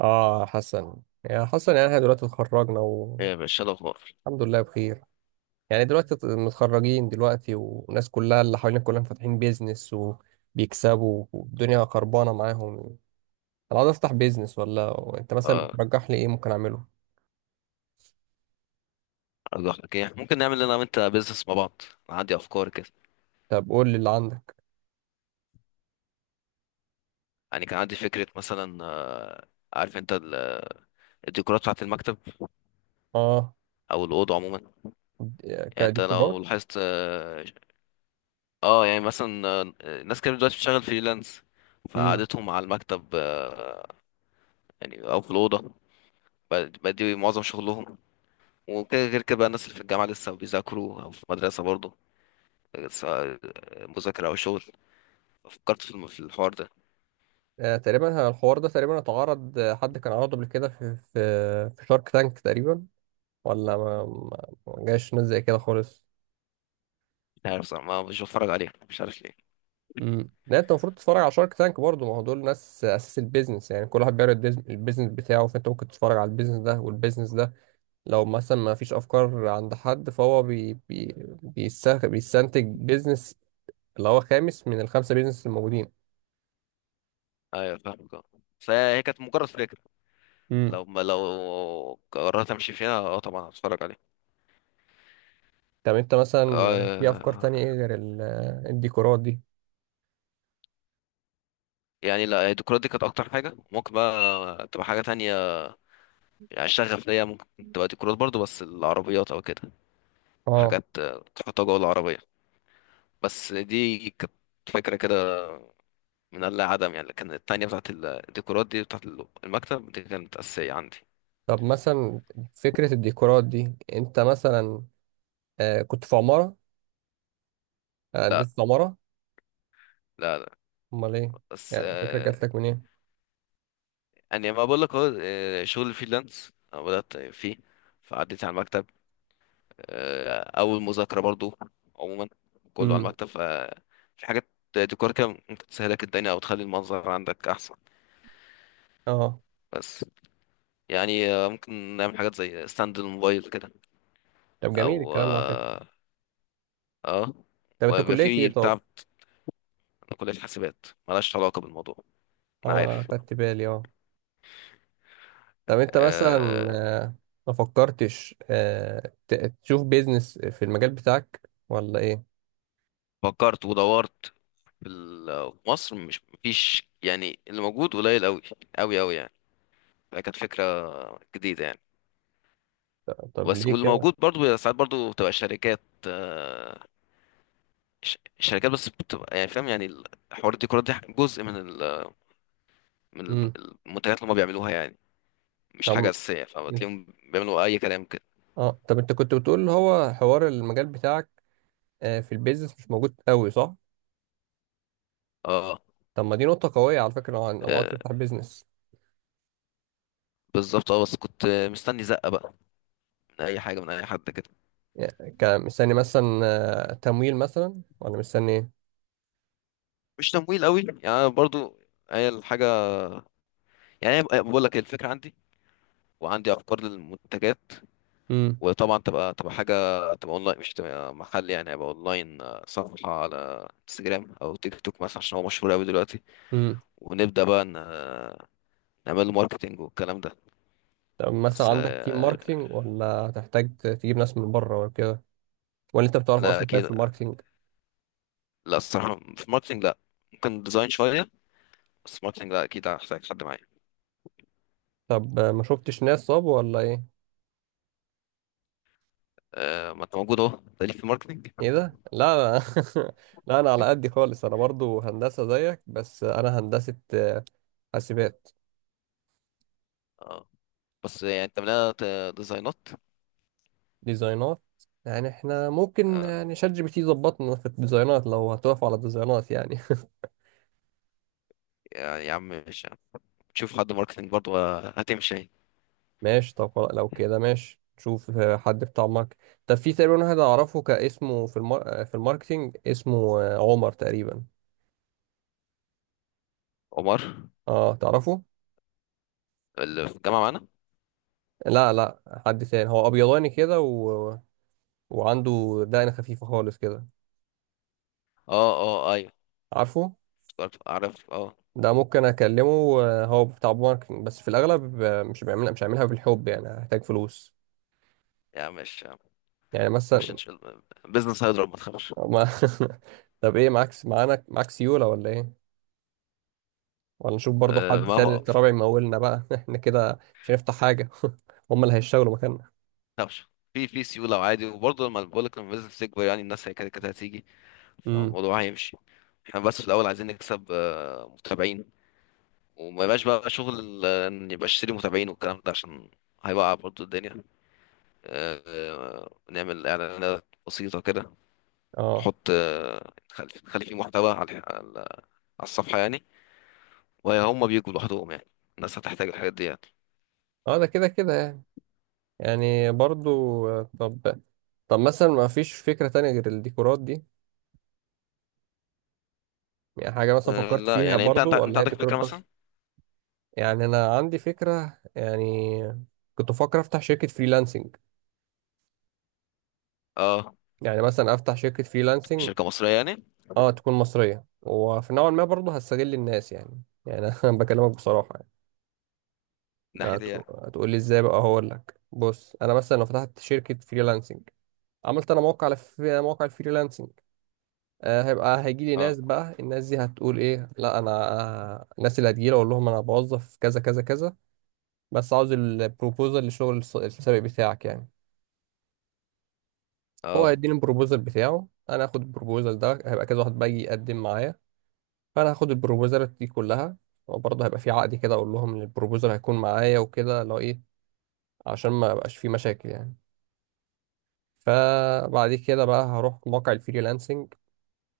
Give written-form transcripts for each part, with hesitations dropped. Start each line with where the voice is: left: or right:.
right: اه حسن، يا حسن، يعني احنا دلوقتي اتخرجنا
left: ايه
right: والحمد
left: يا باشا، إيه الاخبار؟
right: لله بخير. يعني دلوقتي متخرجين دلوقتي، والناس كلها اللي حوالينا كلهم فاتحين بيزنس وبيكسبوا والدنيا خربانة معاهم. انا عاوز افتح بيزنس، ولا انت مثلا
left: اه.
right: ترجح لي ايه ممكن اعمله؟
left: الله يحفظك، ايه ممكن نعمل انا وانت بيزنس مع بعض؟ انا عندي افكار كده.
right: طب قول لي اللي عندك.
left: يعني كان عندي فكره مثلا، عارف انت الديكورات بتاعه المكتب
right: اه،
left: او الاوضه عموما. يعني انت
right: كديكورات.
left: لو لاحظت، يعني مثلا، ناس كتير دلوقتي بتشتغل فريلانس،
right: امم.
left: فقعدتهم على المكتب، يعني او في الاوضه، بقى دي معظم شغلهم. وكده غير كده بقى، الناس اللي في الجامعه لسه بيذاكروا او في المدرسه برضه، سواء مذاكره او شغل. فكرت في في الحوار ده.
right: آه تقريبا الحوار ده تقريبا اتعرض، حد كان عرضه قبل كده في في شارك تانك تقريبا، ولا ما جاش ناس زي كده خالص.
left: لا، عارف صراحة ما مش بتفرج عليه، مش عارف ليه.
right: امم. لا، انت المفروض تتفرج على شارك تانك برضه، ما هو دول ناس اساس البيزنس، يعني كل واحد بيعرض البيزنس بتاعه، فانت ممكن تتفرج على البيزنس ده والبيزنس ده. لو مثلا ما فيش افكار عند حد فهو بي بيستنتج بيزنس، اللي هو خامس من الخمسه بيزنس الموجودين.
left: ايوه فاهمك. اه فهي كانت مجرد فكرة.
right: امم.
left: لو ما لو قررت امشي فيها، طبعا هتفرج عليه.
right: طب انت مثلا، في افكار تانية ايه
left: آه
right: غير الديكورات دي؟
left: يعني لا، الديكورات دي كانت اكتر حاجة، ممكن بقى تبقى حاجة تانية. يعني الشغف ليا ممكن تبقى ديكورات برضو، بس العربيات او كده،
right: اه.
left: حاجات تحطها جوه العربية. بس دي كانت فكرة كده، من اللا عدم يعني، لكن التانية بتاعت الديكورات دي، بتاعت المكتب دي، كانت أساسية عندي.
right: طب مثلا فكره الديكورات دي، انت مثلا كنت في عماره، قدمت في عماره؟
left: لا، لا.
right: امال ايه،
left: بس
right: يعني فكره جات لك منين؟
left: يعني ما بقول لك اهو، شغل الفريلانس أنا بدأت فيه، فعديت على المكتب، أو المذاكرة برضو. عموما كله على
right: امم.
left: المكتب، ففي حاجات ديكور كده ممكن تسهلك الدنيا أو تخلي المنظر عندك أحسن.
right: اه،
left: بس يعني ممكن نعمل حاجات زي ستاند الموبايل كده،
right: طب جميل
left: أو
right: الكلام ده، على فكرة.
left: آه،
right: طب انت
left: ويبقى
right: كلية ايه؟
left: في بتاع.
right: طب؟
left: أنا كلية حاسبات، ملهاش علاقة بالموضوع. أنا
right: اه،
left: عارف.
right: انا خدت بالي، اه. طب انت مثلا
left: آه،
right: آه، ما فكرتش تشوف بيزنس في المجال بتاعك ولا ايه؟
left: فكرت ودورت، في مصر مش مفيش يعني، اللي موجود قليل قوي قوي قوي يعني. فكانت فكرة جديدة يعني.
right: طب
left: بس
right: ليه
left: واللي
right: كده؟
left: موجود برضو بيبقى ساعات، برضو بتبقى شركات، آه، شركات بس، بتبقى يعني، فاهم يعني. الحوار الديكورات دي جزء من
right: امم.
left: المنتجات اللي هم بيعملوها يعني، مش حاجة
right: طب
left: أساسية، فبتلاقيهم بيعملوا أي كلام كده.
right: اه طب انت كنت بتقول اللي هو حوار المجال بتاعك في البيزنس مش موجود قوي، صح؟
left: اه.
right: طب ما دي نقطة قوية على فكرة، لو عايز
left: آه،
right: تفتح بيزنس.
left: بالظبط. اه بس كنت مستني زقة بقى، من أي حاجة، من أي حد كده.
right: يعني كمستني مثلا تمويل، مثلا ولا مستني ايه؟
left: مش تمويل قوي يعني، أنا برضو، هي الحاجة، يعني أنا بقول لك الفكرة عندي، وعندي افكار للمنتجات. وطبعا تبقى حاجه، تبقى اونلاين مش تبقى محل يعني، هيبقى اونلاين، صفحه على انستجرام او تيك توك مثلا، عشان هو مشهور قوي دلوقتي.
right: امم.
left: ونبدا بقى، نعمل له ماركتنج والكلام ده.
right: طب مثلا
left: بس
right: عندك تيم ماركتينج، ولا تحتاج تجيب ناس من بره ولا كده؟ ولا انت بتعرف
left: لا
right: اصلا كيف في
left: اكيد.
right: الماركتينج؟
left: لا، الصراحه في ماركتنج لا، ممكن ديزاين شويه، بس ماركتنج لا، اكيد هحتاج حد معايا.
right: طب ما شفتش ناس صاب، ولا ايه؟
left: ما انت موجود اهو، تاليف في الماركتنج.
right: ايه ده؟ لا. لا، انا على قدي خالص، انا برضو هندسة زيك، بس انا هندسة حاسبات.
left: اه، بس يعني انت مليانة ديزاينات.
right: ديزاينات. يعني احنا ممكن
left: آه،
right: يعني ChatGPT يظبطنا في الديزاينات، لو هتقف على الديزاينات يعني.
left: يعني يا عم مش شوف حد ماركتنج برضه، هتمشي.
right: ماشي، طب خلاص، لو كده ماشي، نشوف حد بتاع ماركت. طب في تقريبا واحد اعرفه كاسمه في في الماركتينج، اسمه عمر تقريبا.
left: عمر
right: اه، تعرفه؟
left: اللي في الجامعة معانا؟
right: لا، لا، حد تاني، هو ابيضاني كده وعنده دقن خفيفه خالص كده.
left: اه، اه، ايوه،
right: عارفه؟
left: افتكرت اعرف. اه،
right: ده ممكن اكلمه، هو بتاع ماركتنج، بس في الاغلب مش هعملها بالحب، يعني هحتاج فلوس.
left: يا عم مش ما
right: يعني
left: تخافش، ان
right: مثلا
left: شاء الله بزنس هيضرب، ما تخافش.
right: ما... طب ايه معاك سيوله، ولا ايه؟ ولا نشوف برضو حد تاني،
left: ما
right: الرابع، يمولنا بقى. احنا كده مش هنفتح حاجه. هم اللي هيشتغلوا مكاننا.
left: تخافش، في سيولة وعادي. وبرضه لما بقول لك، لما البيزنس يكبر يعني، الناس هي كده كده هتيجي،
right: امم،
left: فالموضوع هيمشي. احنا بس في الاول عايزين نكسب متابعين، وما يبقاش بقى شغل ان يبقى اشتري متابعين والكلام ده، عشان هيوقع برضه الدنيا. نعمل اعلانات بسيطة كده،
right: اه،
left: نحط نخلي فيه محتوى على على الصفحة يعني، وهم بيجوا لوحدهم يعني، الناس هتحتاج الحاجات دي يعني.
right: اه، ده كده كده يعني. يعني برضو، آه، طب طب مثلا ما فيش فكرة تانية غير الديكورات دي. يعني حاجة مثلا
left: أه
right: فكرت
left: لا،
right: فيها
left: يعني انت انت
right: برضو،
left: انت
right: ولا هي
left: عندك
right: ديكورات
left: فكرة
right: بس؟
left: مثلا؟
right: يعني أنا عندي فكرة، يعني كنت بفكر أفتح شركة فريلانسنج.
left: اه،
right: يعني مثلا أفتح شركة فريلانسنج.
left: شركة مصرية يعني، من
right: أه، تكون مصرية، وفي نوع ما برضو هستغل الناس، يعني أنا بكلمك بصراحة. يعني
left: ناحية ايه يعني؟
right: هتقول لي إزاي؟ بقى هقول لك، بص أنا مثلا لو فتحت شركة فريلانسنج، عملت أنا موقع في موقع الفريلانسنج، هيجي لي
left: اه،
right: ناس، بقى الناس دي هتقول ايه؟ لا، انا الناس اللي هتجي لي اقول لهم انا بوظف كذا كذا كذا، بس عاوز البروبوزل للشغل السابق بتاعك يعني. هو
left: اه،
right: هيديني البروبوزل بتاعه، انا هاخد البروبوزل ده، هيبقى كذا واحد بقى يجي يقدم معايا، فانا هاخد البروبوزلات دي كلها. وبرضه هيبقى في عقد كده، اقول لهم ان البروبوزل هيكون معايا وكده لو ايه، عشان ما يبقاش في مشاكل يعني. فبعد كده بقى هروح موقع الفريلانسنج،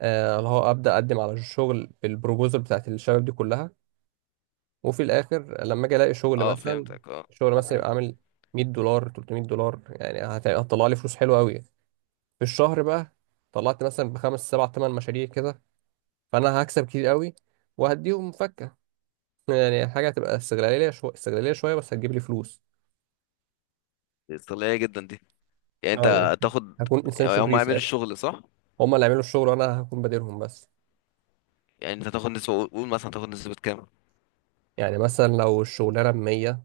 right: اللي هو ابدا اقدم على الشغل بالبروبوزل بتاعت الشباب دي كلها. وفي الاخر لما اجي الاقي شغل
left: اه،
right: مثلا،
left: فهمتك. اه،
right: يبقى عامل 100 دولار، 300 دولار، يعني هتطلع لي فلوس حلوه قوي في الشهر بقى. طلعت مثلا بخمس سبع ثمان مشاريع كده، فانا هكسب كتير قوي، وهديهم فكه. يعني حاجه هتبقى استغلاليه شويه، استغلاليه شويه، بس هتجيب لي فلوس.
left: دي استغلالية جدا دي، يعني
right: يعني
left: انت تاخد،
right: هكون انسان
left: يعني هم
right: شرير
left: هيعملوا
right: ساعتها.
left: الشغل صح؟
right: هما اللي يعملوا الشغل، وانا هكون بديرهم بس.
left: يعني انت تاخد نسبة، قول قول مثلا تاخد نسبة كام؟
right: يعني مثلا لو الشغلانه ب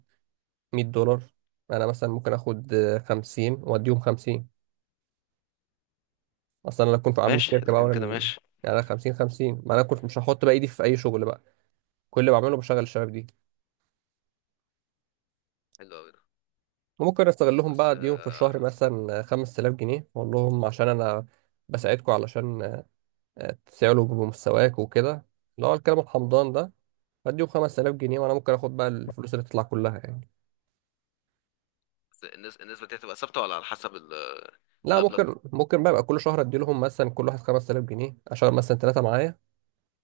right: 100 دولار، انا مثلا ممكن اخد 50 واديهم 50. اصل انا لو كنت عامل
left: ماشي،
right: الشركه
left: اذا
right: بقى
left: كان
right: وانا
left: كده ماشي.
right: يعني انا 50، ما انا كنت مش هحط بقى ايدي في اي شغل بقى، كل اللي بعمله بشغل الشباب دي.
left: حلو قوي ده.
right: وممكن استغلهم
left: بس
right: بقى، اديهم في
left: آه،
right: الشهر مثلا 5000 جنيه، واقول لهم عشان انا بساعدكم، علشان تسعلوا بمستواك وكده، اللي هو الكلام الحمضان ده. اديهم 5000 جنيه، وانا ممكن اخد بقى الفلوس اللي تطلع كلها يعني.
left: بس النسبة دي هتبقى ثابتة، ولا على حسب
right: لا،
left: المبلغ؟
right: ممكن بقى يبقى كل شهر ادي لهم مثلا كل واحد 5000 جنيه، اشغل مثلا ثلاثه معايا،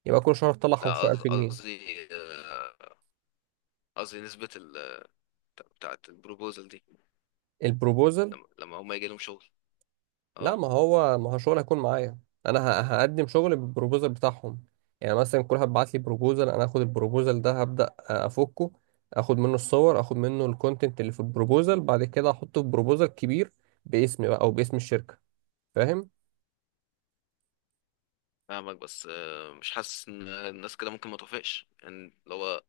right: يبقى كل شهر تطلع
left: لا،
right: 15000 جنيه
left: قصدي، آه، قصدي نسبة ال، بتاعة البروبوزال دي،
right: البروبوزل.
left: لما هم يجي لهم شغل.
right: لا،
left: اه
right: ما هو شغل هيكون معايا، انا هقدم شغل بالبروبوزال بتاعهم. يعني مثلا كل واحد بعت لي بروبوزال، انا هاخد البروبوزال ده هبدا افكه، اخد منه الصور، اخد منه الكونتنت اللي في البروبوزال، بعد كده احطه في بروبوزال كبير باسمي بقى او باسم الشركه. فاهم؟
left: فاهمك. بس مش حاسس ان الناس كده ممكن ما توافقش يعني، لو هو،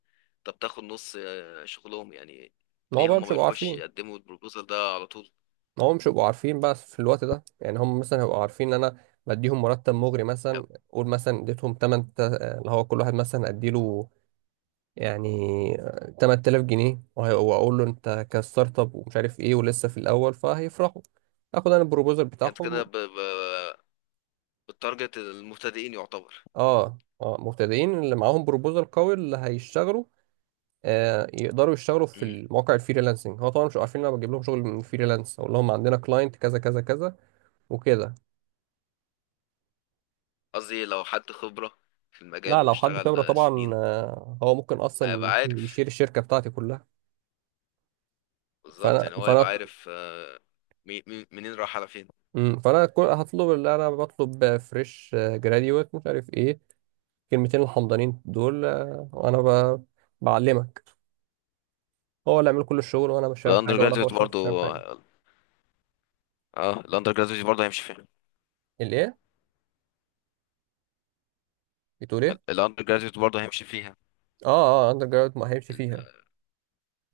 left: طب تاخد نص شغلهم يعني؟
right: ما هو
left: ليه
right: بقى
left: هم
right: مش
left: ما
right: هيبقوا
left: يروحوش
right: عارفين،
left: يقدموا البروبوزال ده على طول؟
right: ما هو مش هيبقوا عارفين بقى في الوقت ده، يعني هم مثلا هيبقوا عارفين ان انا بديهم مرتب مغري،
left: أو-
right: مثلا قول مثلا اديتهم 8، اللي هو كل واحد مثلا اديله يعني 8000 جنيه، واقول له انت كستارت اب ومش عارف ايه ولسه في الاول، فهيفرحوا، اخد انا البروبوزال
left: يعني انت كده،
right: بتاعهم.
left: بالتارجت المبتدئين يعتبر.
right: اه، اه، مبتدئين اللي معاهم بروبوزال قوي اللي هيشتغلوا، آه يقدروا يشتغلوا في
left: مم.
right: المواقع الفريلانسنج، هو طبعا مش عارفين إن انا بجيب لهم شغل من فريلانس، اقول لهم عندنا كلاينت كذا كذا كذا وكده.
left: قصدي لو حد خبرة في المجال
right: لا، لو حد
left: واشتغل
right: خبره طبعا
left: سنين،
right: آه هو ممكن
left: هيبقى
right: اصلا
left: عارف
right: يشيل الشركه بتاعتي كلها،
left: بالظبط،
right: فانا
left: يعني هو هيبقى
right: فانا
left: عارف منين راح على فين.
right: فانا هطلب اللي انا بطلب فريش جراديويت مش عارف ايه، كلمتين الحمضانين دول، وانا بعلمك، هو اللي عامل كل الشغل وانا مش فاهم
left: والاندر
right: حاجه، ولا هو
left: جراديوت
right: شايف
left: برضه؟
right: فاهم حاجه.
left: اه، الاندر جراديوت برضه هيمشي فيها.
right: الايه؟ بتقول ايه؟
left: الاندر جراديوت برضه هيمشي فيها.
right: اه، اه، اندر جراوند ما هيمشي
left: ال...
right: فيها.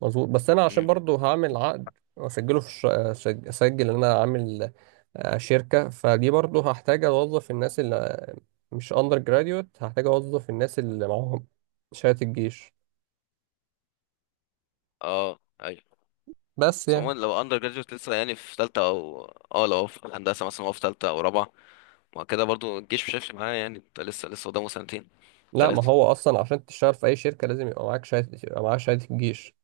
right: مظبوط، بس انا عشان
left: مم.
right: برضو هعمل عقد واسجله في اسجل ان انا عامل شركه، فدي برضو هحتاج اوظف الناس اللي مش اندر جراديوت، هحتاج اوظف الناس اللي معاهم شهاده الجيش،
left: اه ايوه.
right: بس
left: بس
right: يعني.
left: عموما لو اندر جراديوت لسه يعني في تالتة او، اه لو هو في هندسة مثلا، هو في تالتة او رابعة، ما كده برضو الجيش مش هيفرق معاه يعني، انت لسه قدامه سنتين
right: لا، ما
left: وتلاتة.
right: هو اصلا عشان تشتغل في اي شركه لازم يبقى معاك شهاده، يبقى معاك شهاده الجيش.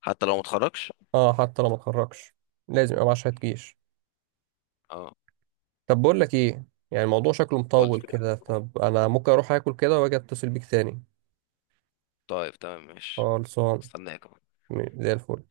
left: حتى لو متخرجش؟
right: اه، حتى لو ما اتخرجش، لازم يبقى معاه شهادة جيش.
left: اه.
right: طب بقول لك ايه، يعني الموضوع شكله
left: قول.
right: مطول كده، طب انا ممكن اروح اكل كده واجي اتصل بيك تاني.
left: طيب تمام ماشي.
right: خلصان.
left: استناك.
right: زي الفل.